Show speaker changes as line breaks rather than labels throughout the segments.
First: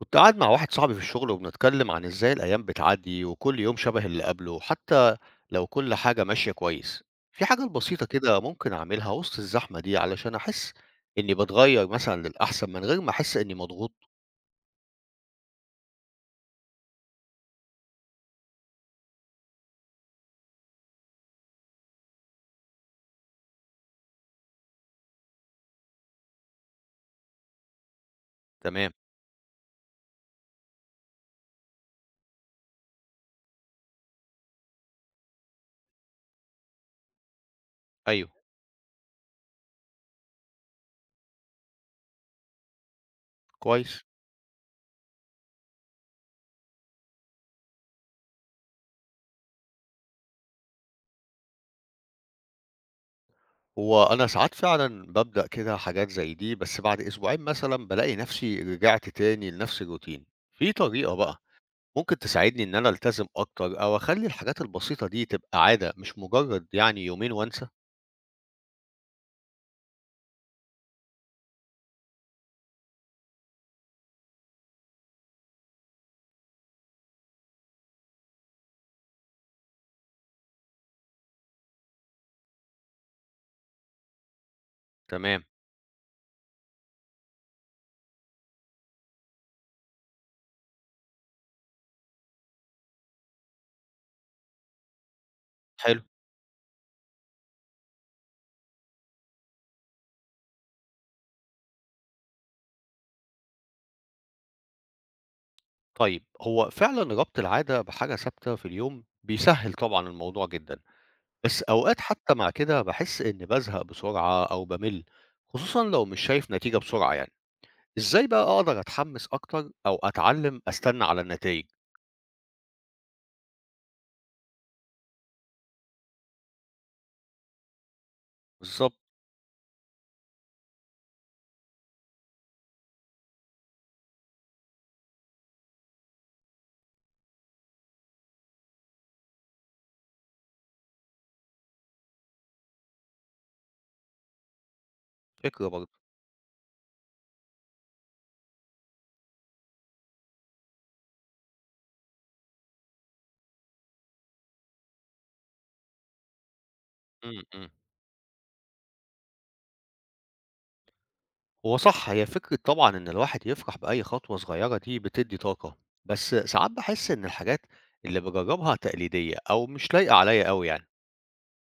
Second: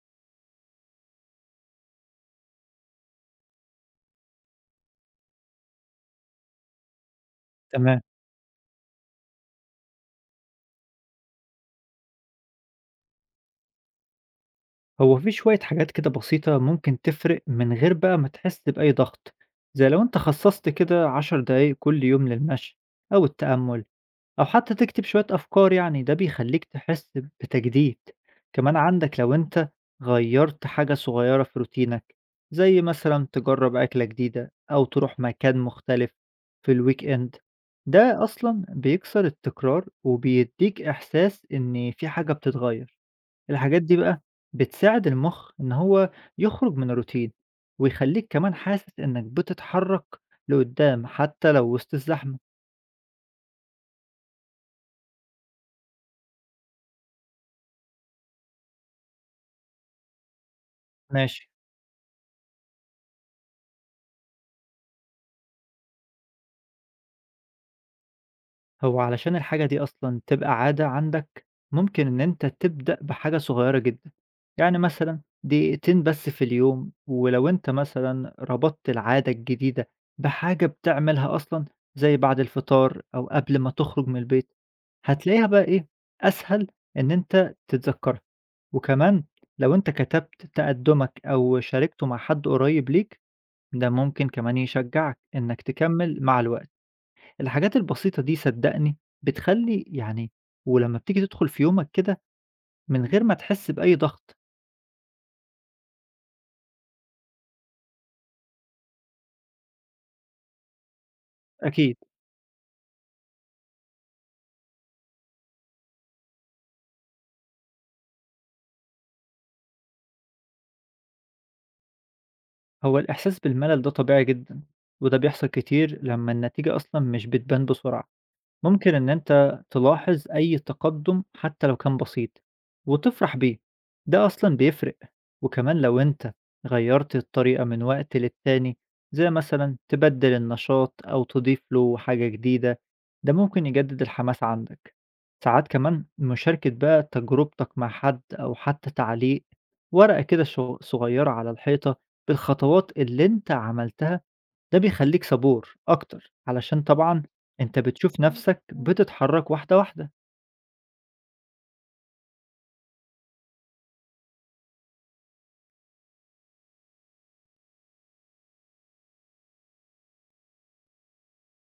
كنت قاعد مع واحد صاحبي في الشغل وبنتكلم عن ازاي الأيام بتعدي وكل يوم شبه اللي قبله، حتى لو كل حاجة ماشية كويس. في حاجة
تمام.
بسيطة كده ممكن أعملها وسط الزحمة دي علشان أحس إني بتغير مثلا للأحسن من غير ما أحس إني مضغوط.
هو في شوية حاجات كده بسيطة ممكن تفرق من غير بقى ما تحس بأي ضغط، زي لو انت خصصت كده 10 دقايق كل يوم للمشي أو التأمل أو حتى تكتب شوية أفكار يعني، ده بيخليك تحس بتجديد. كمان
تمام.
عندك لو انت غيرت حاجة صغيرة في روتينك، زي مثلا تجرب أكلة جديدة أو تروح مكان مختلف في الويك إند، ده
أيوه.
أصلا بيكسر التكرار وبيديك إحساس إن في حاجة بتتغير. الحاجات دي
كويس.
بقى بتساعد المخ إن هو يخرج من الروتين، ويخليك كمان حاسس إنك بتتحرك لقدام حتى لو وسط الزحمة.
هو أنا ساعات فعلا ببدأ كده حاجات زي دي، بس بعد أسبوعين مثلا بلاقي نفسي رجعت تاني لنفس الروتين. في طريقة بقى
ماشي.
ممكن تساعدني إن أنا ألتزم أكتر أو أخلي الحاجات البسيطة دي تبقى عادة، مش مجرد يعني يومين وأنسى؟
هو علشان الحاجة دي أصلًا تبقى عادة عندك، ممكن إن أنت تبدأ بحاجة صغيرة جدًا، يعني مثلًا دقيقتين بس في اليوم، ولو أنت مثلًا ربطت العادة الجديدة بحاجة بتعملها أصلًا زي بعد الفطار أو قبل ما تخرج من البيت،
تمام.
هتلاقيها بقى إيه، أسهل إن أنت تتذكرها، وكمان لو أنت كتبت تقدمك أو شاركته مع حد قريب ليك، ده ممكن كمان يشجعك إنك
حلو.
تكمل مع الوقت. الحاجات البسيطة دي صدّقني بتخلّي يعني، ولمّا بتيجي تدخل في يومك كده من غير ما تحس بأي ضغط.
طيب، هو فعلًا ربط العادة بحاجة ثابتة في اليوم بيسهّل طبعًا الموضوع جدًا، بس
أكيد.
أوقات حتى مع كده باحس إني بازهق بسرعة أو بامِل، خصوصًا لو مش شايف نتيجة بسرعة يعني. إزاي بقى أقدر أتحمّس أكتر أو أتعلّم أستنى على النتايج؟
هو الإحساس بالملل ده طبيعي جدًا، وده بيحصل كتير لمّا النتيجة أصلًا مش بتبان بسرعة.
بالضبط.
ممكن إن أنت تلاحظ أي تقدم حتى لو كان بسيط وتفرح بيه، ده أصلا بيفرق. وكمان لو أنت غيرت الطريقة من وقت للتاني، زي مثلا تبدل النشاط أو تضيف له حاجة جديدة، ده ممكن يجدد الحماس عندك.
فكرة
ساعات
برضه.
كمان مشاركة بقى تجربتك مع حد أو حتى تعليق، ورقة كده صغيرة على الحيطة بالخطوات اللي أنت عملتها، ده بيخلّيك صبور أكتر، علشان طبعًا
إمم، إمم.
أنت بتشوف نَفْسك بتتحرّك واحدة، واحدة.
هو صح، هي فكرة طبعًا إن الواحد يفرح بأي خطوة صغيرة دي بتدّي طاقة، بس ساعات باحس إن الحاجات اللي باجرّبها تقليدية أو مش لايقة عليّا أوي يعني.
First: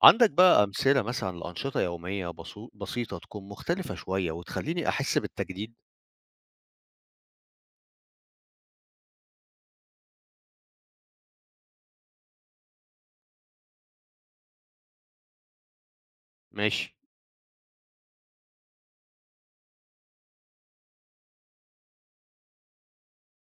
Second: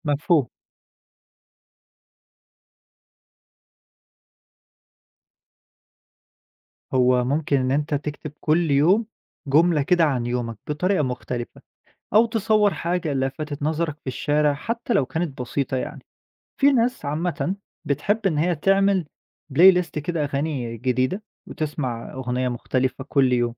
عندك
مفهوم.
بقى أمثلة مثلًا لأنشطة يومية بسيطة تكون مختلفة شوية وتخلّيني أحس بالتجديد؟
هو ممكن إن أنت تكتب كل يوم جملة كده عن يومك بطريقة مختلفة، أو تصوّر حاجة لفتت نظرك في الشارع حتى لو كانت بسيطة يعني. في
ماشي.
ناس عامةً بتحب إن هي تعمل playlist كده أغاني جديدة، وتسمع أغنية مختلفة كل يوم.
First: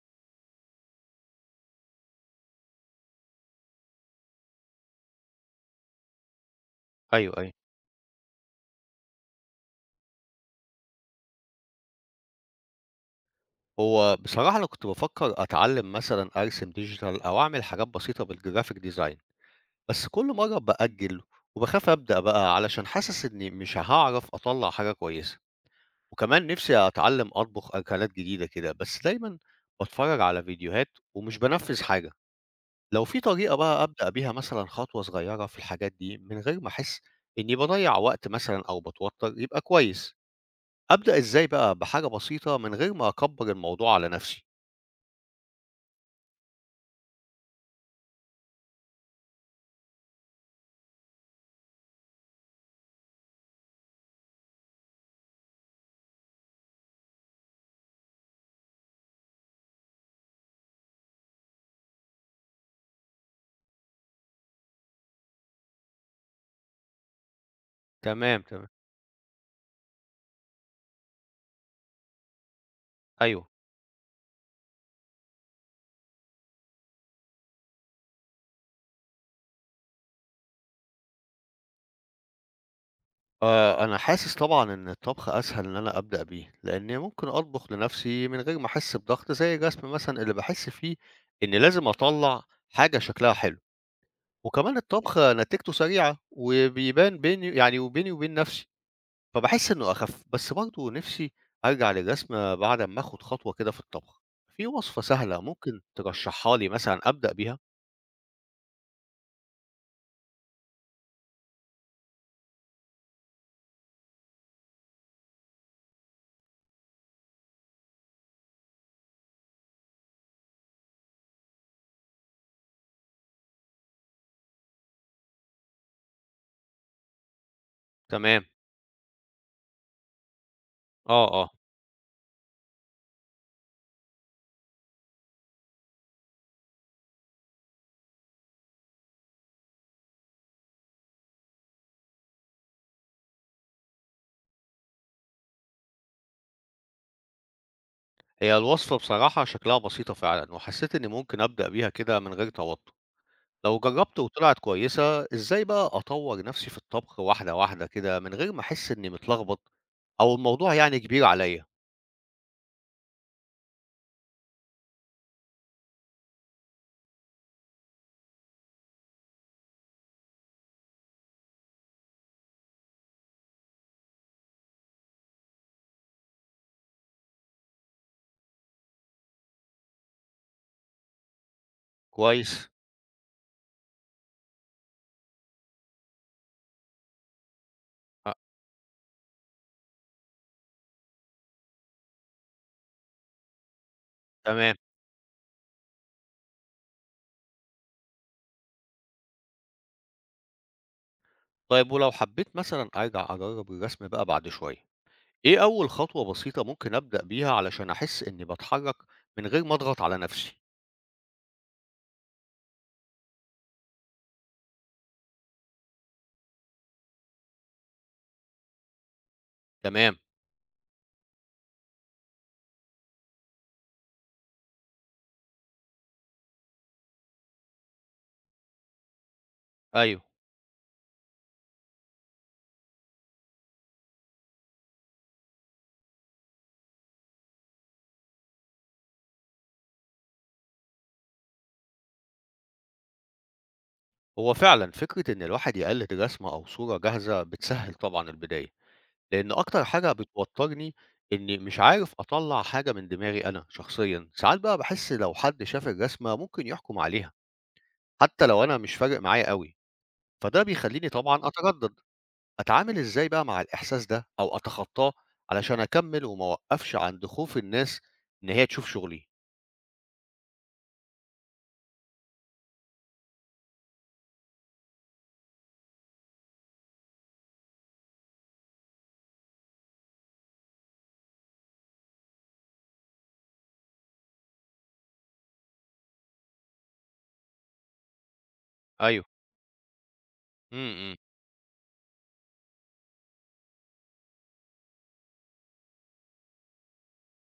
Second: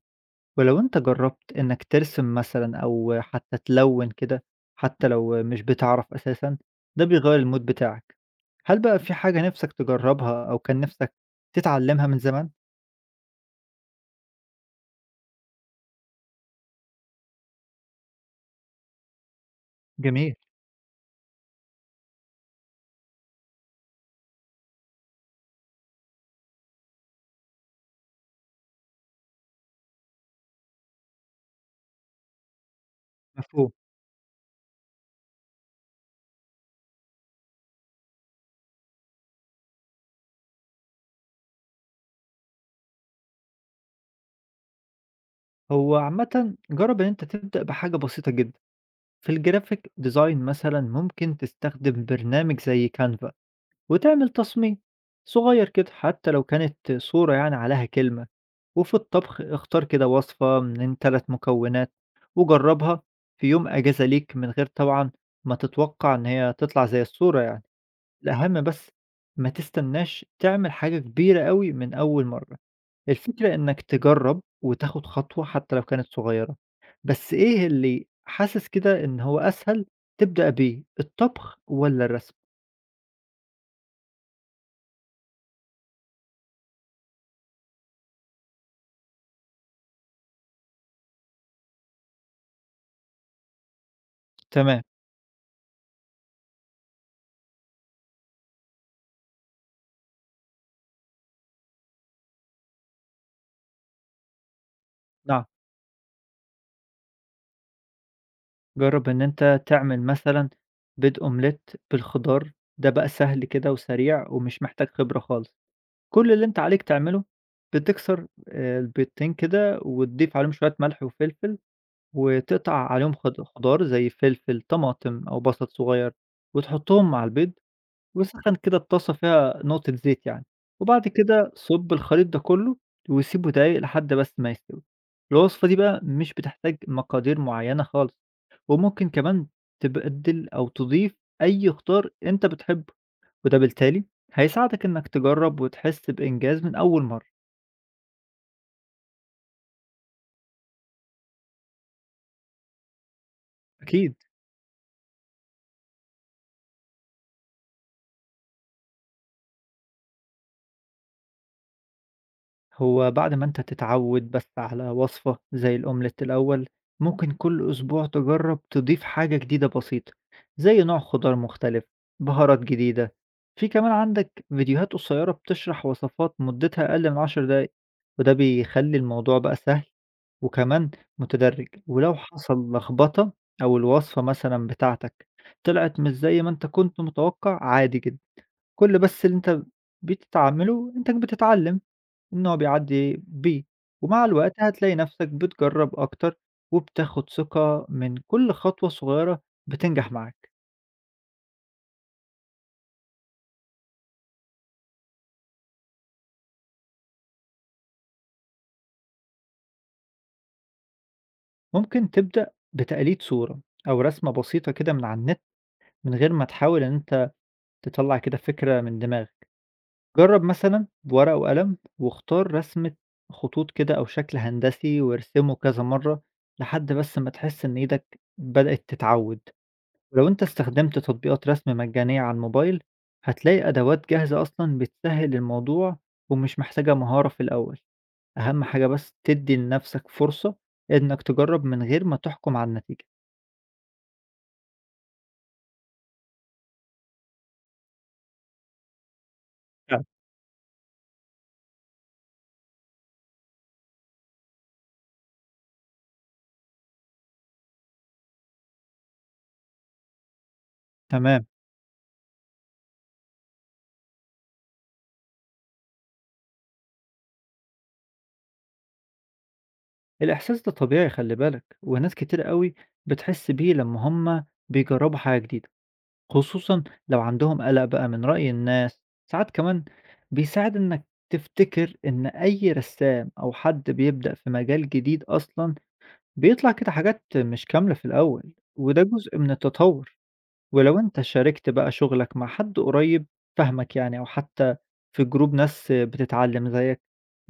ولو أنت جرّبت إنك ترسم مثلًا أو حتى تلوِّن كده، حتى لو مش بتعرف أساسًا، ده
أيوه،
بيغيّر
أيوه.
الmood بتاعك. هل بقى في حاجة نِفْسك تجرّبها أو كان نِفْسك تتعلّمها من زمان؟
هو بصراحة أنا كنت بافكّر أتعلّم مثلًا أرسم digital أو أعمل حاجات بسيطة بالgraphic design، بس كل
جميل.
مرّة بأجّل وباخاف أبدأ بقى علشان حاسس إني مش هاعرف أطلّع حاجة كويسة، وكمان نِفْسي أتعلّم أطبخ أكلات جديدة كده، بس دايمًا باتفرّج على فيديوهات ومش بانفّذ حاجة. لو في طريقة
مفهوم.
بقى أبدأ بيها مثلًا خطوة صغيّرة في الحاجات دي من غير ما أحس إنّي باضيّع وقت مثلًا أو باتوتّر يبقى كويس، أبدأ إزاي بقى بحاجة بسيطة من غير ما أكبّر الموضوع على نَفْسي؟
هو عامةً جرّب إن أنت تبدأ بحاجة بسيطة جدًا، في الgraphic design مثلًا ممكن تستخدم برنامج زي canva وتعمل تصميم صغير كده حتى لو كانت صورة يعني عليها كلمة. وفي الطبخ اختار كده وصفة من 3 مكونات وجربها في يوم أجازة ليك، من غير طبعا ما تتوقع إن هي تطلع زي الصورة يعني.
تمام،
الأهم
تمام.
بس ما تستناش تعمل حاجة كبيرة قوي من أول مرة،
أيوه.
الفكرة إنك تجرب وتاخد خطوة حتى لو كانت صغيرة. بس إيه اللي حاسس كده إن هو أسهل تبدأ بيه، الطبخ ولا الرسم؟
أنا حاسس طبعًا إن الطبخ أسهل إن أنا أبدأ بيه، لإنّي ممكن أطبخ لنَفْسي من غير ما أحس بضغط زي الرسم مثلًا اللي باحس فيه إنّي لازم أطلّع حاجة شكلها حلو، وكمان
تمام.
الطبخ نتيجته سريعة وبيبان بيني يعني وبيني وبين نَفْسي. فباحس إنه أخف، بس برضه نِفْسي أرجع للرسم بعد أمّا آخُد خطوة كده في الطبخ. في وصفة سهلة
نعم.
ممكن ترشّحها لي مثلًا أبدأ بيها؟
جرّب إن أنت تعمل مثلًا بيض omelette بالخضار، ده بقى سهل كده وسريع ومش محتاج خبرة خالص. كل اللي أنت عليك تعمله، بتكسر البيضتين كده وتضيف عليهم شوية ملح وفلفل، وتقطع عليهم خضار زي فلفل، طماطم أو بصل صغير، وتحطهم مع البيض،
تمام.
وسخّن كده الطاسة فيها نقطة زيت يعني، وبعد
آه، آه.
كده صُب الخليط ده كله وسيبه دقايق لحد بس ما يستوي. الوصفة دي بقى مش بتحتاج مقادير معيّنة خالص. وممكن كمان تبدِّل أو تضيف أي خضار أنت بتحبه، وده بالتالي هيساعدك إنك تجرّب وتحس بإنجاز من أول مرّة.
هي الوصفة بصراحة شكلها بسيطة فعلًا وحسّيت إني ممكن أبدأ بيها كده من غير توتُّر. لو
أكيد.
جرّبت وطلعت كويسة، إزاي بقى أطوّر نَفْسي في الطبخ واحدة، واحدة كده من غير ما أحس إني متلخبط أو الموضوع يعني كبير عليّا؟
هو بعد ما أنت تتعود بس على وصفة زي الأومليت الأول، ممكن كل أسبوع تجرب تضيف حاجة جديدة بسيطة، زي نوع خضار مختلف، بهارات جديدة. في كمان عندك فيديوهات قصيرة بتشرح وصفات مدتها أقل من 10 دقايق، وده بيخلي الموضوع بقى سهل وكمان متدرج. ولو
كويس.
حصل لخبطة أو الوصفة مثلا بتاعتك طلعت مش زي ما أنت كنت متوقع، عادي جدا،
أ
كل بس اللي أنت بتتعامله أنت بتتعلم. إن هو بيعدّي بيه، ومع الوقت
تمام.
هتلاقي نَفْسك بتجرّب أكتر، وبتاخد ثقة من كل خطوة صغيّرة بتنجح معاك.
طيب ولو حبّيت مثلًا أرجع أجرّب الرسم بقى بعد شوية، إيه أول خطوة بسيطة ممكن أبدأ بيها علشان أحس إني باتحرك من غير ما أضغط على نفسي؟
ممكن تبدأ بتقليد صورة أو رسمة بسيطة كده من على النت، من غير ما تحاول إن أنت تطلّع كده فكرة من دماغك.
تمام.
جرّب مثلًا بورقة وقلم واختار رسمة خطوط كده أو شكل هندسي وارسمه كذا مرّة لحد بس ما تحس إن إيدك بدأت تتعوّد.
أيوه.
ولو أنت استخدمت تطبيقات رسم مجانية على الموبايل، هتلاقي أدوات جاهزة أصلًا بتسهّل الموضوع ومش محتاجة مهارة في الأول، أهم حاجة بس تدّي لنفسك فرصة إنك تجرّب من غير ما تحكم على النتيجة.
هو فعلا فكرة إن الواحد يقلد رسمة أو صورة جاهزة بتسهل طبعا البداية، لأن أكتر
فعلًا.
حاجة بتوترني إني مش عارف أطلع حاجة من دماغي أنا شخصيا، ساعات بقى بحس لو حد شاف الرسمة ممكن يحكم عليها، حتى لو أنا مش فارق معايا قوي، فده بيخليني
تمام.
طبعا أتردد. أتعامل إزاي بقى مع الإحساس ده أو أتخطاه علشان أكمل وما أوقفش عند خوف الناس إن هي تشوف شغلي؟
الإحساس ده طبيعي، خلّي بالك، وناس كتير أوي بتحس بيه لمّا هُم بيجرّبوا حاجة جديدة، خصوصًا لو عندهم قلق بقى من رأي الناس. ساعات كمان بيساعد إنك تفتكر إن أي رسّام أو حد بيبدأ في مجال جديد أصلًا بيطلع كده حاجات مش كاملة في الأول، وده
أيوه.
جزء من التطور.
إمم،
ولو
إمم.
أنت شاركت بقى شغلك مع حد قريب فاهمك يعني، أو حتى في جروب ناس بتتعلم زيك،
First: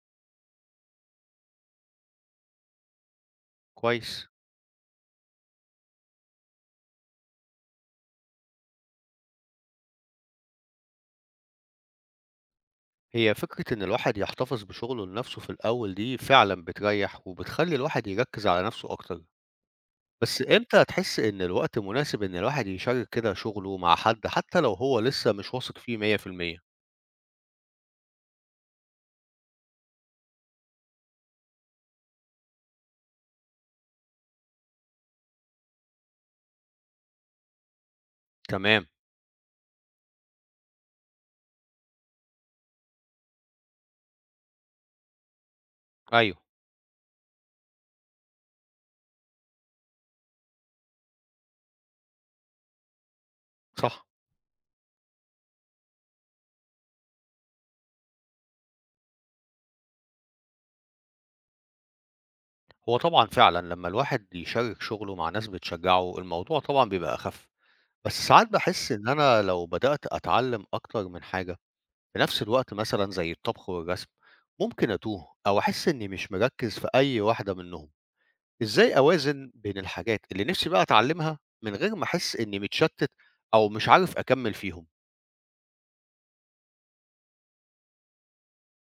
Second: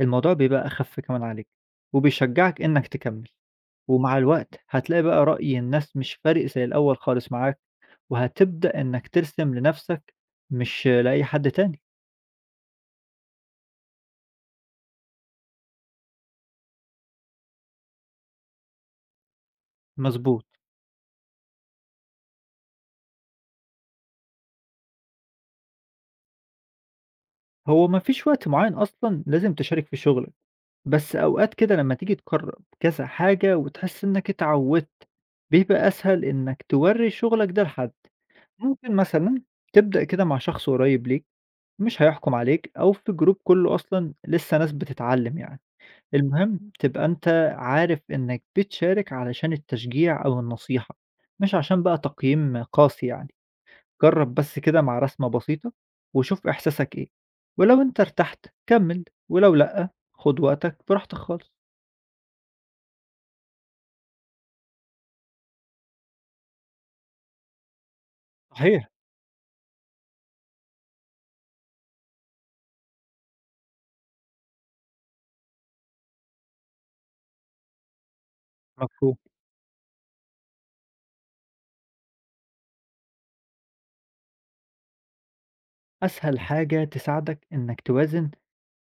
الموضوع بيبقى أخف كمان عليك وبيشجعك إنك تكمل. ومع
كويس.
الوقت هتلاقي بقى رأي الناس مش فارق زي الأول خالص معاك، وهتبدأ إنك ترسم لنفسك مش لأي حد تاني.
هي فكرة إن الواحد يحتفظ بشغله لنفسه في الأول دي فعلًا بتريّح، وبتخلّي الواحد يركّز على نفسه أكتر. بس
مظبوط.
إمتى هتحس إن الوقت مناسب إن الواحد يشارك كده شغله مع حد، حتى لو هو لسه مش واثق فيه 100%؟
هو مفيش وقت معين أصلا لازم تشارك في شغلك، بس أوقات كده لمّا تيجي تجرّب كذا حاجة وتحس إنك اتعوّدت، بيبقى أسهل إنك تورّي شغلك ده لحد.
تمام.
ممكن مثلًا تبدأ كده مع شخص قريب ليك مش هيحكم عليك، أو في جروب كلّه أصلًا لسه ناس بتتعلّم يعني،
أيوه.
المهم تبقى أنت عارف إنك بتشارك علشان التشجيع أو النصيحة، مش عشان بقى تقييم قاسي يعني.
صح.
جرّب بس كده مع رسمة بسيطة وشوف إحساسك إيه، ولو أنت ارتحت كمّل، ولو لأ، خُد وقتك براحتك خالص.
هو طبعًا فعلًا لمّا الواحد يشارك شغله مع ناس بتشجّعه، الموضوع طبعًا بيبقى أخَف. بس ساعات
صحيح.
باحس إن أنا لو بدأت أتعلّم أكتر من حاجة في نفس الوقت مثلا زي الطبخ والرسم، ممكن أتوه أو أحس إني مش مركز في أي واحدة منهم. إزاي
مفهوم.
أوازن بين الحاجات اللي نفسي بقى أتعلمها من غير ما أحس إني متشتت أو مش عارف أكمل فيهم؟
أسهل حاجة تساعدك إنك توازن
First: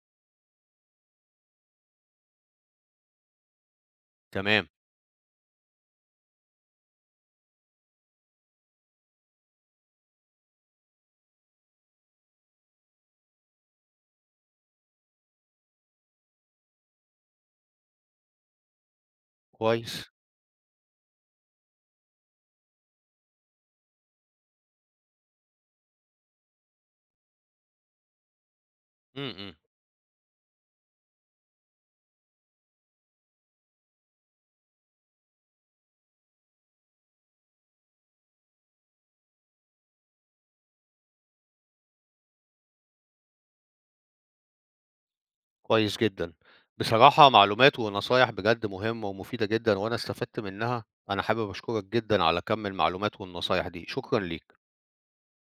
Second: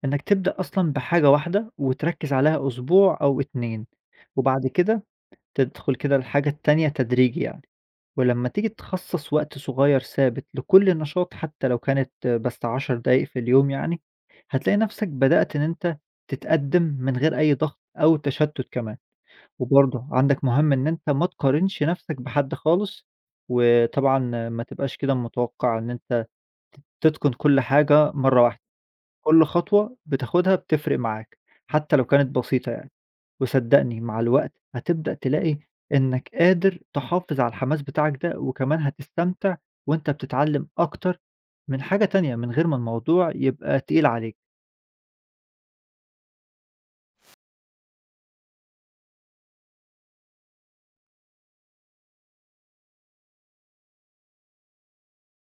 إنك تبدأ أصلًا بحاجة واحدة وتركّز عليها أسبوع أو 2، وبعد
تمام.
كده تدخل كده للحاجة التانية تدريجي يعني. ولمّا تيجي تخصّص وقت صغير ثابت لكل نشاط حتى لو كانت بس 10 دقايق في اليوم يعني، هتلاقي نفسك بدأت إن أنت تتقدّم من غير أي ضغط أو تشتُّت كمان. وبرضه
كويس.
عندك مهم إن أنت ما تقارنش نفسك بحد خالص، وطبعًا ما تبقاش كده متوقع إن أنت تتقن كل حاجة مرّة واحدة.
امم،
كل
إمم.
خطوة بتاخدها بتفرق معاك، حتى لو كانت بسيطة يعني، وصدّقني مع الوقت هتبدأ تلاقي إنك قادر تحافظ على الحماس بتاعك ده، وكمان هتستمتع وأنت بتتعلم أكتر من حاجة تانية، من غير ما الموضوع يبقى تقيل عليك.
كويس جدا. بصراحة معلومات ونصايح بجد مهمة ومفيدة جدا وأنا استفدت منها. أنا حابب أشكرك جدا على كم المعلومات والنصايح دي. شكرا ليك.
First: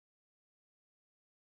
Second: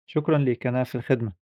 شكرًا ليك، أنا في الخدمة.